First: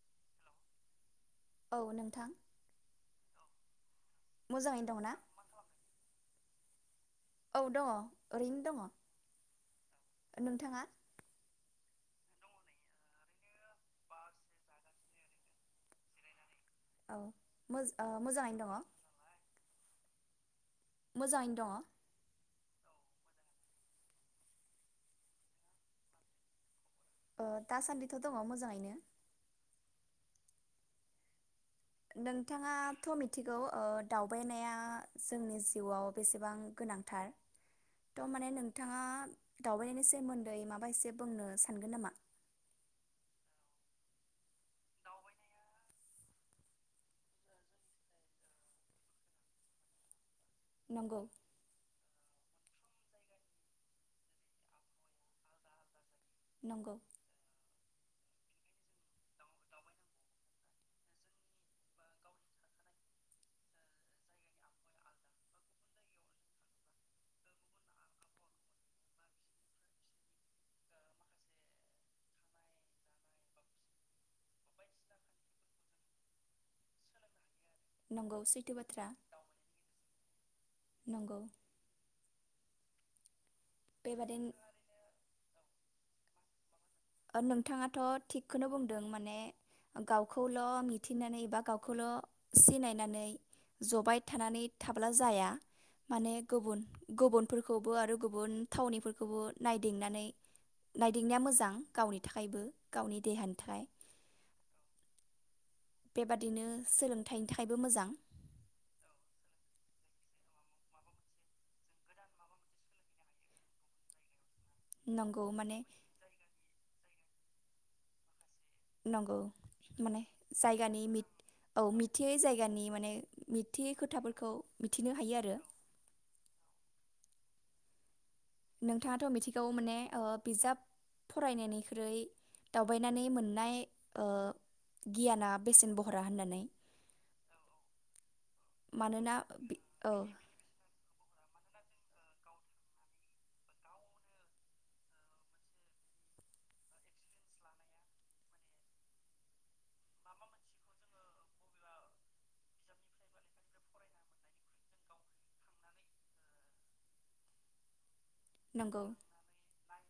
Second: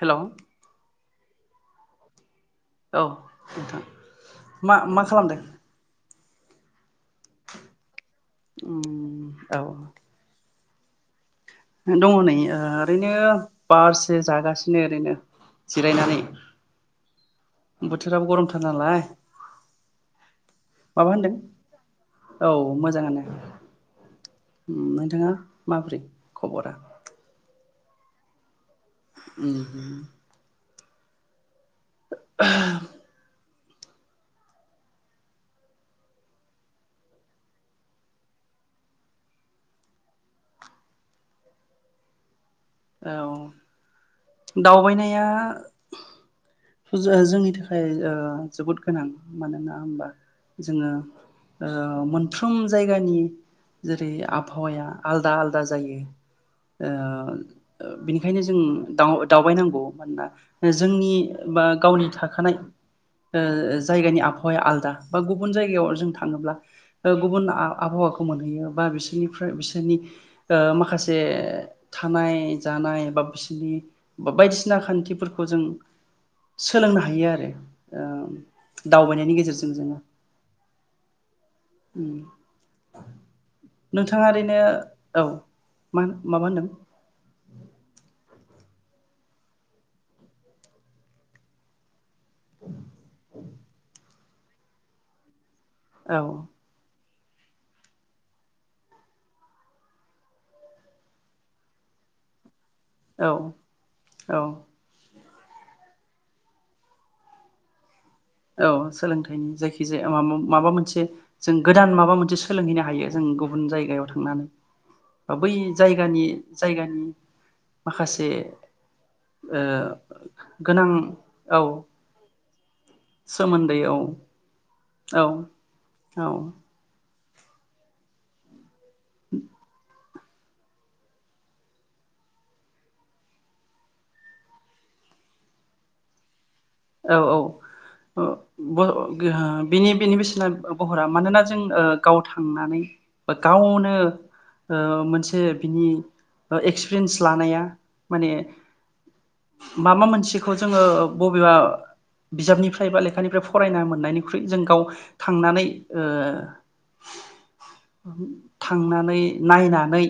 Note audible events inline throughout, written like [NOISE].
Hello औ नोंथां औ नोंथां मोजाङैनो मा-मा दंना खालामदों? औ दंङ उम औ थांङा दंङ नै ओरैनो बारसो जागासिनो ओरैनो जिरायनानै। औ मोज ओ बोथोराबो गरमथार मोजाङैनो दङ नालाय माबा होनदों मोजाङैनो दंङ औ मोजांङानो नोंथाङा माब्रै खबरा? ओ दासान्दिथ दंङ मोजांङै उम नोंथांङाथ मिथिगौ ओ दावबायनाया जोंनि जिउआव बेसेबां गोनांथार थ माने नोंथांङा दावबायनायनि सोमोन्दै माबा एसे बुंनो सानगोन नामा? औ दावबायनाया जो जोंनि थाखाय जोबोद गोनां मानोना होमबा जोंङो नंगौ ओ मोनफ्रोम जायगानि जेरै आबहावाया आलदा आलदा जायो। ओ नंगौ बिनिखायनो जों दाव-दावबायनांगौ मानोना जोंनि बा गावनि थाखानाय ओ जायगानि आबहावाया आलदा बा गुबुन जायगायाव जों थांङोब्ला गुबुन आ-आबहावाखौ मोनहैयो बा बिसोरनिफ्राय बिसोरनि ओ माखासे थानाय जानाय बा बिसोरनि बा बायदिसिना खान्थिफोरखौ जों सोलोंनो हायो आरो। ओ नंगौ सैथो बाथ्रा दावबायनायनि गेजेरजों जोंङो नंगौ उम नोंथांङा बेबादि ओरैनो औ मा माबा होनदों? नोंथांङाथ थिगखौनो बुंदों माने गावखौल मिथिनानै एबा गावखौल सिनायनानै जबाय थानानै थाब्ला जाया। औ माने गुबुन गुबुनफोरखौबो आरो गुबुन थावनिफोरखौबो नायदिंनानै नायदिंनाया मोजां। गावनि थाखायबो गावनि औ देहानि थाखाय औ बेबादिनो सोलोंथाइनि थाखायबो मोजां। औ सोलोंथाइनि जायखिजाया माबा माबा मोनसे जों गोदान माबा मोनसे सोलोंहैनो हायो जों गुबुन जायगायाव थांनानै नंगौ बै माने जायगानि जायगानि माखासे नंगौ ओ माने गोनां जायगानि मि औ मिथियै जाय गानि माने सोमोन्दै मिथियि औ खोथाफोरखौ मिथिनो औ हायो आरो। औ नोंथाङाथ मिथिगौ माने ओ बिजाब फरायनायनिख्रुइ दावबायनानै मोननाय ओ गियाना बेसेन बहरा होननानै। औ औ मानोना [UNINTELLIGIBLE] बि बिनि औ बिनि बेसेना बहरा मानोना जों ओ गाव थांनानै बा गावनो ओ मोनसे बिनि एक्सपिरियेन्स लानाया माने माबा मोनसेखौ जोङो बबेबा। बिजाबनिफ्राय बा लेखानिफ्राय फरायना मोननायनिख्रुइ जों गाव थांनानै ओ नंगौ थांनानै नायनानै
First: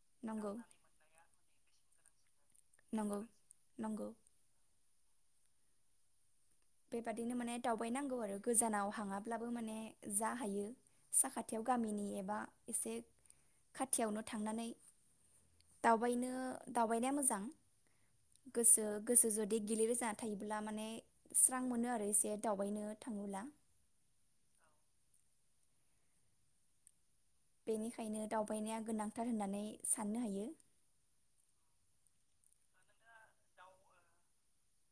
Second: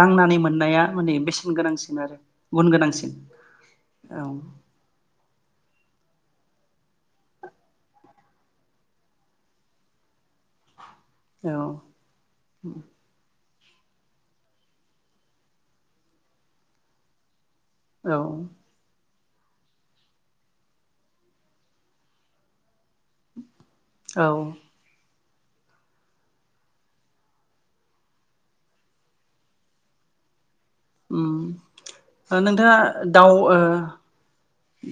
दांनानै नंगौ मोननाया माने बेसेन गोनांसिन। फिन आरो गुन गोनांसिन नंगौ नंगौ औ। बेबादिनो माने दावबायनांगौ आरो गोजानाव हाङाब्लाबो माने जा हायो। औ साखाथियाव गामिनि एबा एसे खाथियावनो थांनानै दावबायनो दावबायनाया मोजां। औ। गोसो गोसो जुदि गिलिर जाना थायोब्ला माने स्रां मोनो आरो एसे दावबायनो थाङोब्ला औ बेनिखायनो दावबायनाया गोनांथार होननानै साननो हायो। उम नोंथाङा दाउ ओ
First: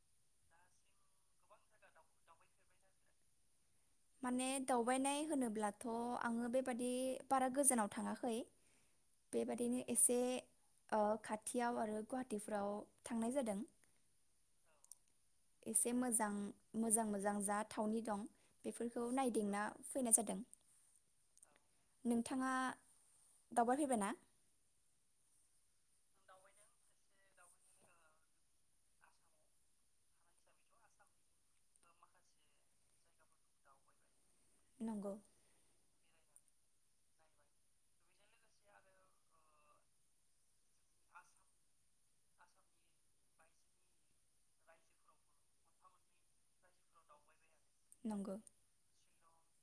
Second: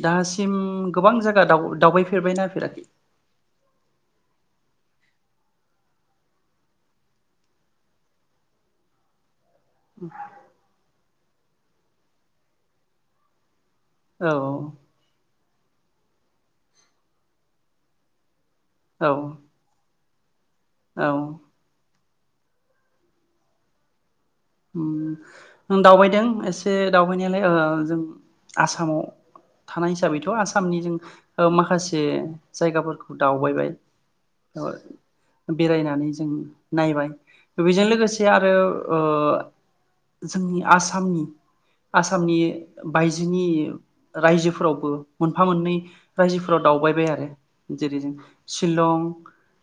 दासिम गोबां जायगा दावबायफेरबायना फेराखै? माने दावबायनाय होनोब्लाथ आङो बेबादि बारा गोजानाव थाङाखै बेबादिनो एसे ओ खाथि खाथियाव आरो गुवाहाटटिफ्राव थांनाय जादों। औ औ। एसे मोजां मोजां मोजां जा थावनि दं। बेफोरखौ औ नायदिंना फैनाय जादों। औ नोंथाङा दावबायफैबायना उम दावबायदों एसे दावबायनायालाय ओ जों आसामाव थानाय हिसाबैथ आसामनि जों ओ माखासे जायगाफोरखौ दावबायबाय। नंगौ बेरायनानै जों नायबाय बेजों लोगोसे आरो ओ। जोंनि आसामनि आसामनि बायजोनि रायजोफोरावबो मोनफा मोननै रायजोफोराव दावबायबाय आरो जेरै जों नंगौ शिलं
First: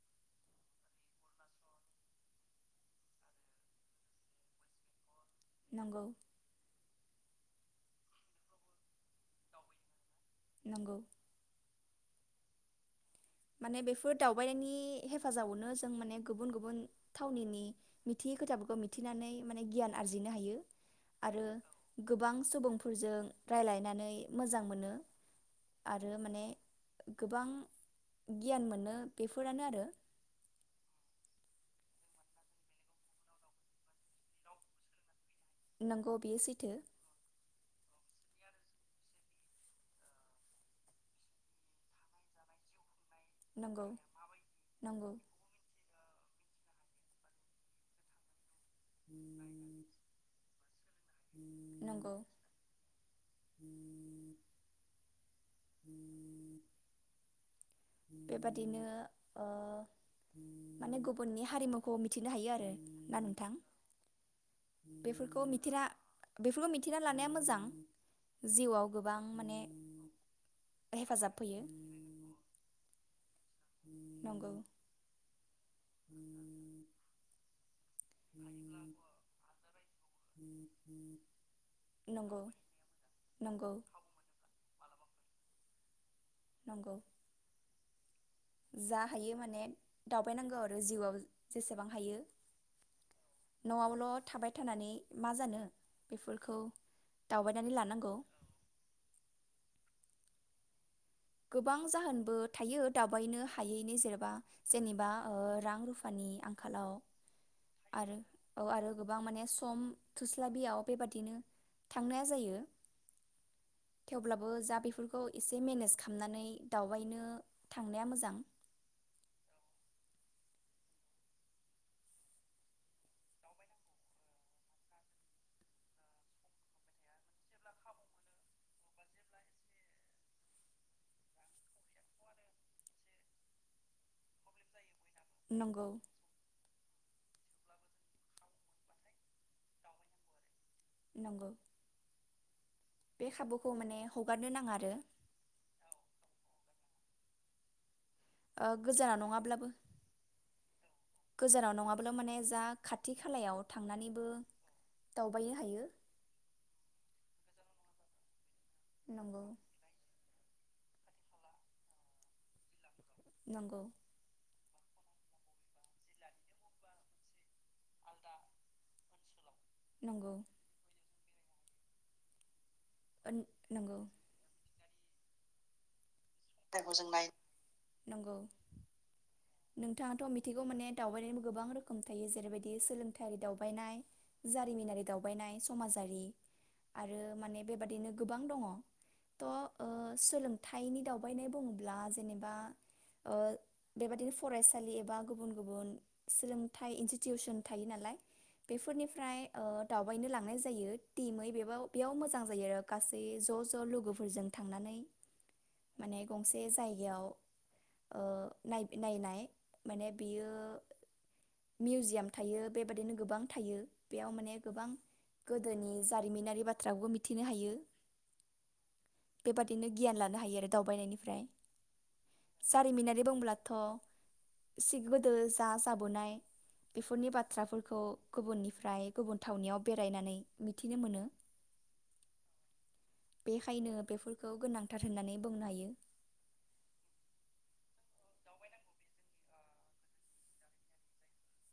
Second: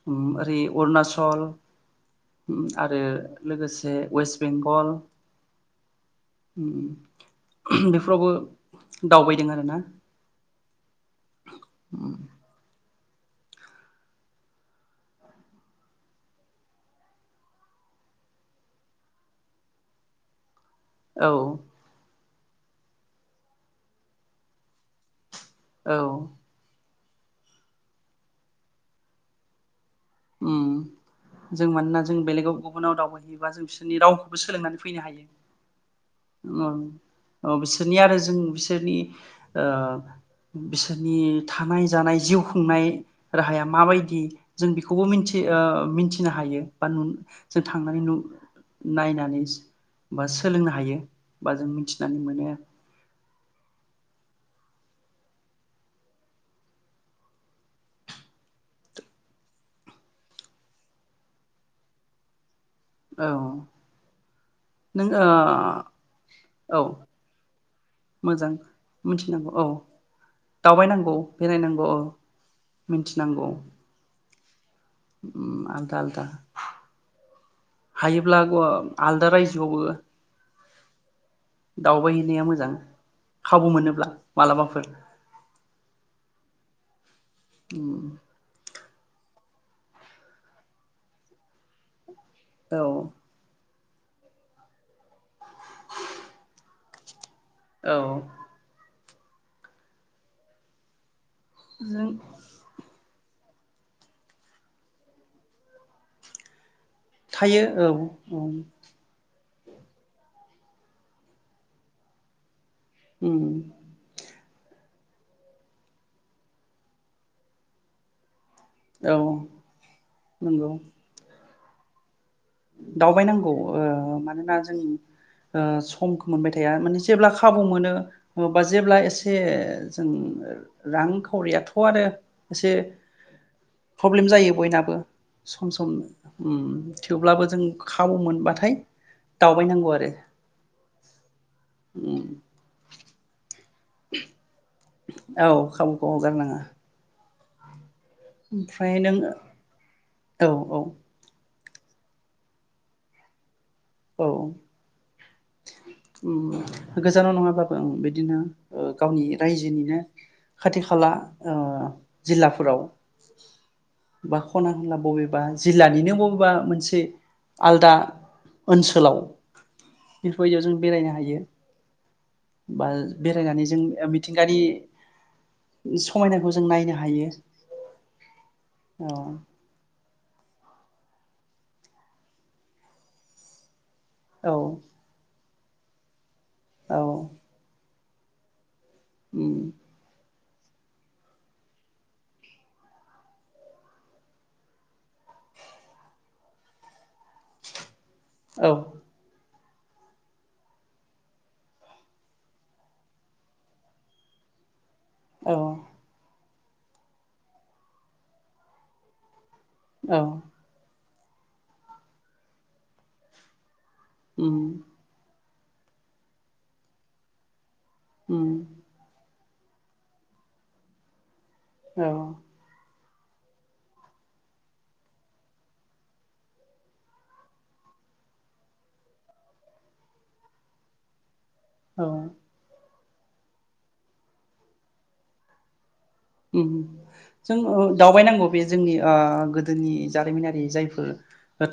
उम। अरुनाषल आरो लोगोसे वेस बेंगल नंगौ उम उम। बेफोरावबो दावबायदों आरो ना नंगौ माने बेफोर दावबायनायनि हेफाजाबावनो जों माने गुबुन गुबुन थावनिनि मिथियै खोथाफोरखौ मिथिनानै माने गियान आरजिनो हायो औ आरो गोबां सुबुंफोरजों रायज्लायनानै मोजां मोनो औ आरो माने गोबां गियान मोनो बेफोरानो आरो उम जों मानोना जों बेलेगाव गुबुनाव दावबायहैयोबा जों बिसोरनि रावखौबो सोलोंनानै फैनो हायो नंगौ बेयो सैथो अ बिसोरनि आरो जों बिसोरनिओ बिसोरनि थानाय जानाय जिउ खुंनाय राहाया नंगौ माबायदि जों बेखौबो नंगौ मिथि ओ मिथि फिनो हायो बा न जों थांनानै नु नायनानै बा सोलोंनो हायो बा जों नंगौ मिथिनानै मोनो [INAUDIBLE] [INAUDIBLE] बेबादिनो ओ माने गुबुननि हारिमुखौ मिथिनो हायो ना औ नोंथां नों बेफोरखौ मिथिना ओ औ मिथिना लानाया मोजां मोजां जिउ आव गोबां मिथिनांगौ माने औ हेफाजाब फैयो मिनथिनांगौ नंगौ उम आल्दा आल्दा हायोब्ला गो आलदा रायजोयावबो नंगौ दावबायहैनाया मोजां नंगौ खाबु मोनोब्ला मालाबाफोर नंगौ उम जा हायो माने दावबायनांगौ आरो जिउआव जेसेबां हायो औ नआवल थाबाय थानानै मा जानो बेफोरखौ दावबायनानै औ लानांगौ गोबां जों जाहोनबो थायो दाब बायनो हायैनो जेनेबा जेनेबा ओ रां रुफानि आंखालाव थायो औ आरो उम औ आरो गोबां माने सम थोस्लाबियाव बेबादिनो थांनाया जायो उम बो जा बेफोरखौ एसे मेनेज खामनानै दावबायनो थांनाया मोजां औ नोंगौ दावबायनांगौ ओ मानोना जोंनि ओ समखौ मोनबाय थाया माने जेब्ला खाबु मोनो बा जेब्ला एसे जों रां खावरियाथ आरो एसे प्रब्लेम जायो बयनाबो सम नंगौ सम उम थेवब्लाबो जों खाबु मोनबाथाय दावबायनांगौ आरो नंगौ उम बे खाबु खौ माने हगारनो नाङा आ औ खाबुखौ हगारनाङा ओ ओमफ्राय नों गोजानाव नङाब्लाबो औ औ गोजानाव नङाबोला माने जा खाथि खालायाव औ थांनानैबो दावबायनो हायो उम गोजानाव नङाबा ओं बिदिनो ओ गावनि नंगौ रायजोनिनो खाथि खाला ओ जिल्लाफोराव नंगौ बा खना खनला बबेबा जिल्लानिनो बबेबा मोनसे आलदा ओन्सोलाव नंगौ बेफोरबायदियाव जों बेरायनो हायो बा ओन- बेरायनानै जों नंगौ मिथिंगायारि [UNINTELLIGIBLE] समायनाखौ जों जायखौ नायनो नाय हायो औ बिथां आथ मिथिगौ माने दावबायनायनिबो गोबां रोखोम थायो जेरैबायदि सोलोंथाइ दावबायनाय जारिमिनारि दावबायनाय समाजारि आरो माने बेबादिनो गोबां दङ थ' सोलों थाइनि दाव बायनाय बुङोब्ला जेनेबा ओ बेबादिनो फरायसालि एबा गुबुन गुबुन सोलोंथाइ इनस्टिटिउसन थायो नालाय औ बेफोरनिफ्राय ओ दावबायनो लांनाय जायो टिमै बेब बेयाव मोजां जायो आरो गासै ज ज लोगोफोरजों थांनानै औ माने गंसे जायगायाव ओ नायनाय माने औ बियो मिउजियाम थायो बेबायाददिनो गोबां थायो। बेयाव माने गोबां गोदोनि जारिमिनारि बाथ्राखौबो मिथिनो हायो। उ बेबादिनो गियान लानो हायो आरो दावबायनायनिफ्राय जारिमिनारि बुंब्लाथ' सिग गोदो जा जाबोनाय बेफोरनि बाथ्राफोरखौ गुबुननिफ्राय गुबुन थावनियाव बेरायनानै मिथिनो मोनो। औ बेखायनो बेफोरखौ गोनांथार होननानै बुंनो हायो। ओम जों ओ दावबायनांगौ बे जोंनि ओ गोदोनि जारिमिनारि जायफोर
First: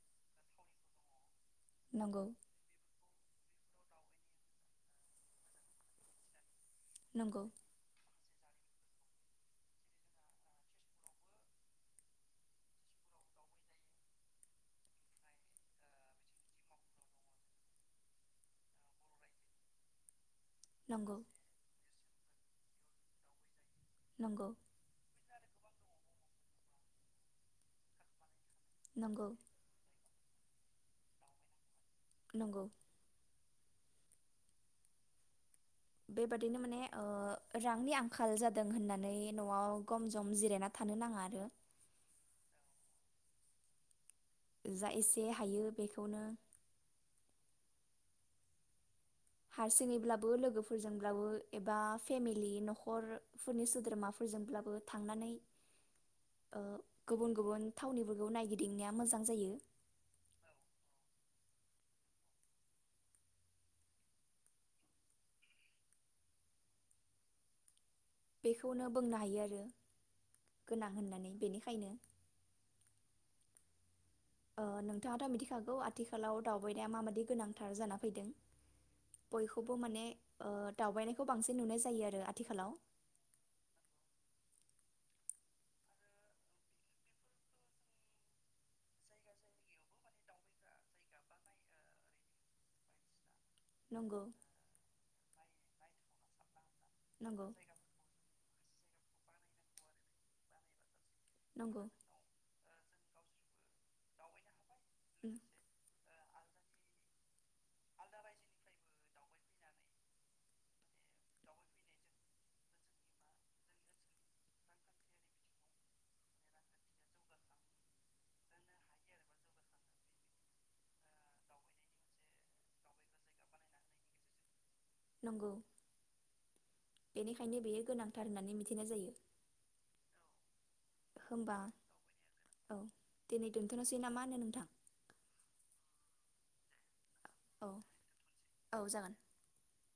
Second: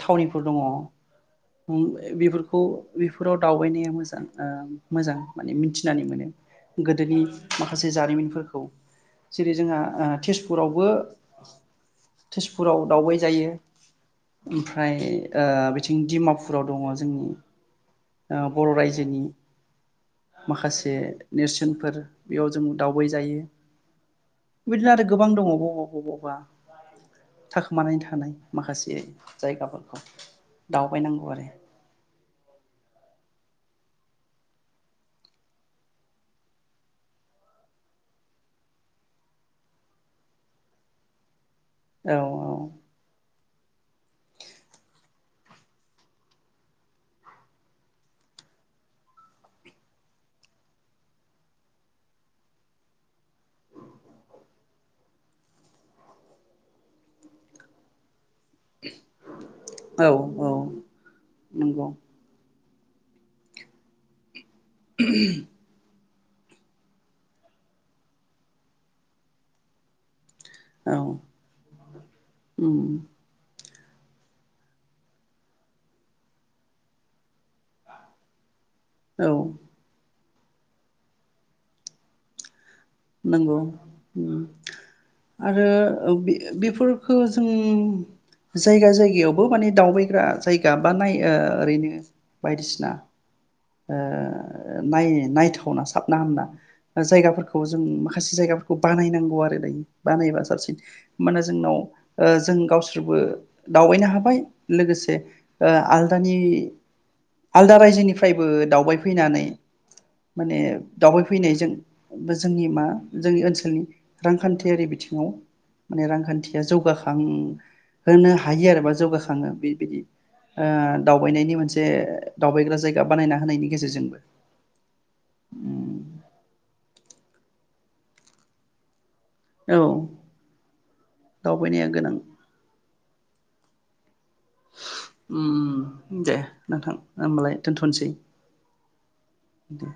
थावनिफोर दङ ओम नंगौ बेफोरखौ बेफोराव दाव बायरिया मोजां ओ मोजां माने मिथिनानै मोनो। गोदोनि नंगौ माखासे जारिमिनफोर खौ जेरै जोंहा ओ तेजपुरावबो तेजपुराव दावबाय जायो ओमफ्राय ओ बिथिं दिडिमापुराव दङ जोंनि ओ बर' रायजोनि माखासे नंगौ नेरसोनफोर बेयाव जों दावबाय जायो। नंगौ बिदिनो आरो गोबां दङ। बबा बबावबा थाखोमानानै थानाय माखासे नंगौ जायगाफोरखौ दावबायनांगौ आरो ‌। नंगौ बेबादिनो माने ओ रांनि आंखाल जादों होननानै न'आव गम जम जिरायना थानो नाङा आरो। औ औ जा एसे हायो बेखौनो हारसिङैब्लाबो लोगोफोरजोंब्लाबो एबा फेमिलि नखरफोरनि सोद्रोमाफोरजोंब्लाबो थांनानै ओ गुबुन गुबुन थावनिब औ नायगिदिंनाया मोजां जायो। औ औ नंगौ [INAUDIBLE] बेखौनो बोनो हायो आरो। गोनां औ होननानै बेनिखायनो उम ओ नोंथाङाथ' मिथिखागौ आथिखालाव दावबायनाया माबाददि गोनांथार जाना फैदों औ बयखौबो माने ओ दावबायनायखौ बांसिन नुनाय जायो आरो आथिखालाव। नंगौ ओम आरो बे-बेफोरफोरखौ जों जायगा जायगायावबो माने दावबायग्रा जायगा बा नाय ओरैनो बायदिसिना ओ नंगौ नाय नायथावना सो ना होनबा? नंगौ जायगाफोरखौ माखासे जायगाफोरखौ बानायनांगौ आरो दायो बानायबा साबसिन होनबाना जोंनाव नंगौ जों गावसो थेवबो दावबायनो हाबाय। लोगोसे उम, ओ आल दानि आलदा रायजोनिफ्रायबो दावबाय फैनानै माने दावबायफैनायजों बोजोंनि मा जोंनि ओनसोलनि रांखान्थियारि बिथिङाव माने रांखान्थिया जौगाखां होनोनो हायो आरो बा जौगाखाङो बेबायदि दावबायनायनि मोनसे दावबायग्रा जायगा बानायना होनायनि गेजेरजोंबो। नंगौ। बेनिखायनो बेयो गोनांथार होननानै मिथिनाय जायो। औ होमबा दावबायनाया गोनां। औ दिनै दोनथ'नोसै नामा? होनो नोंथां उम दे। नोंथां। होमबालाय औ दोनथ'नोसै औ जागोन दे।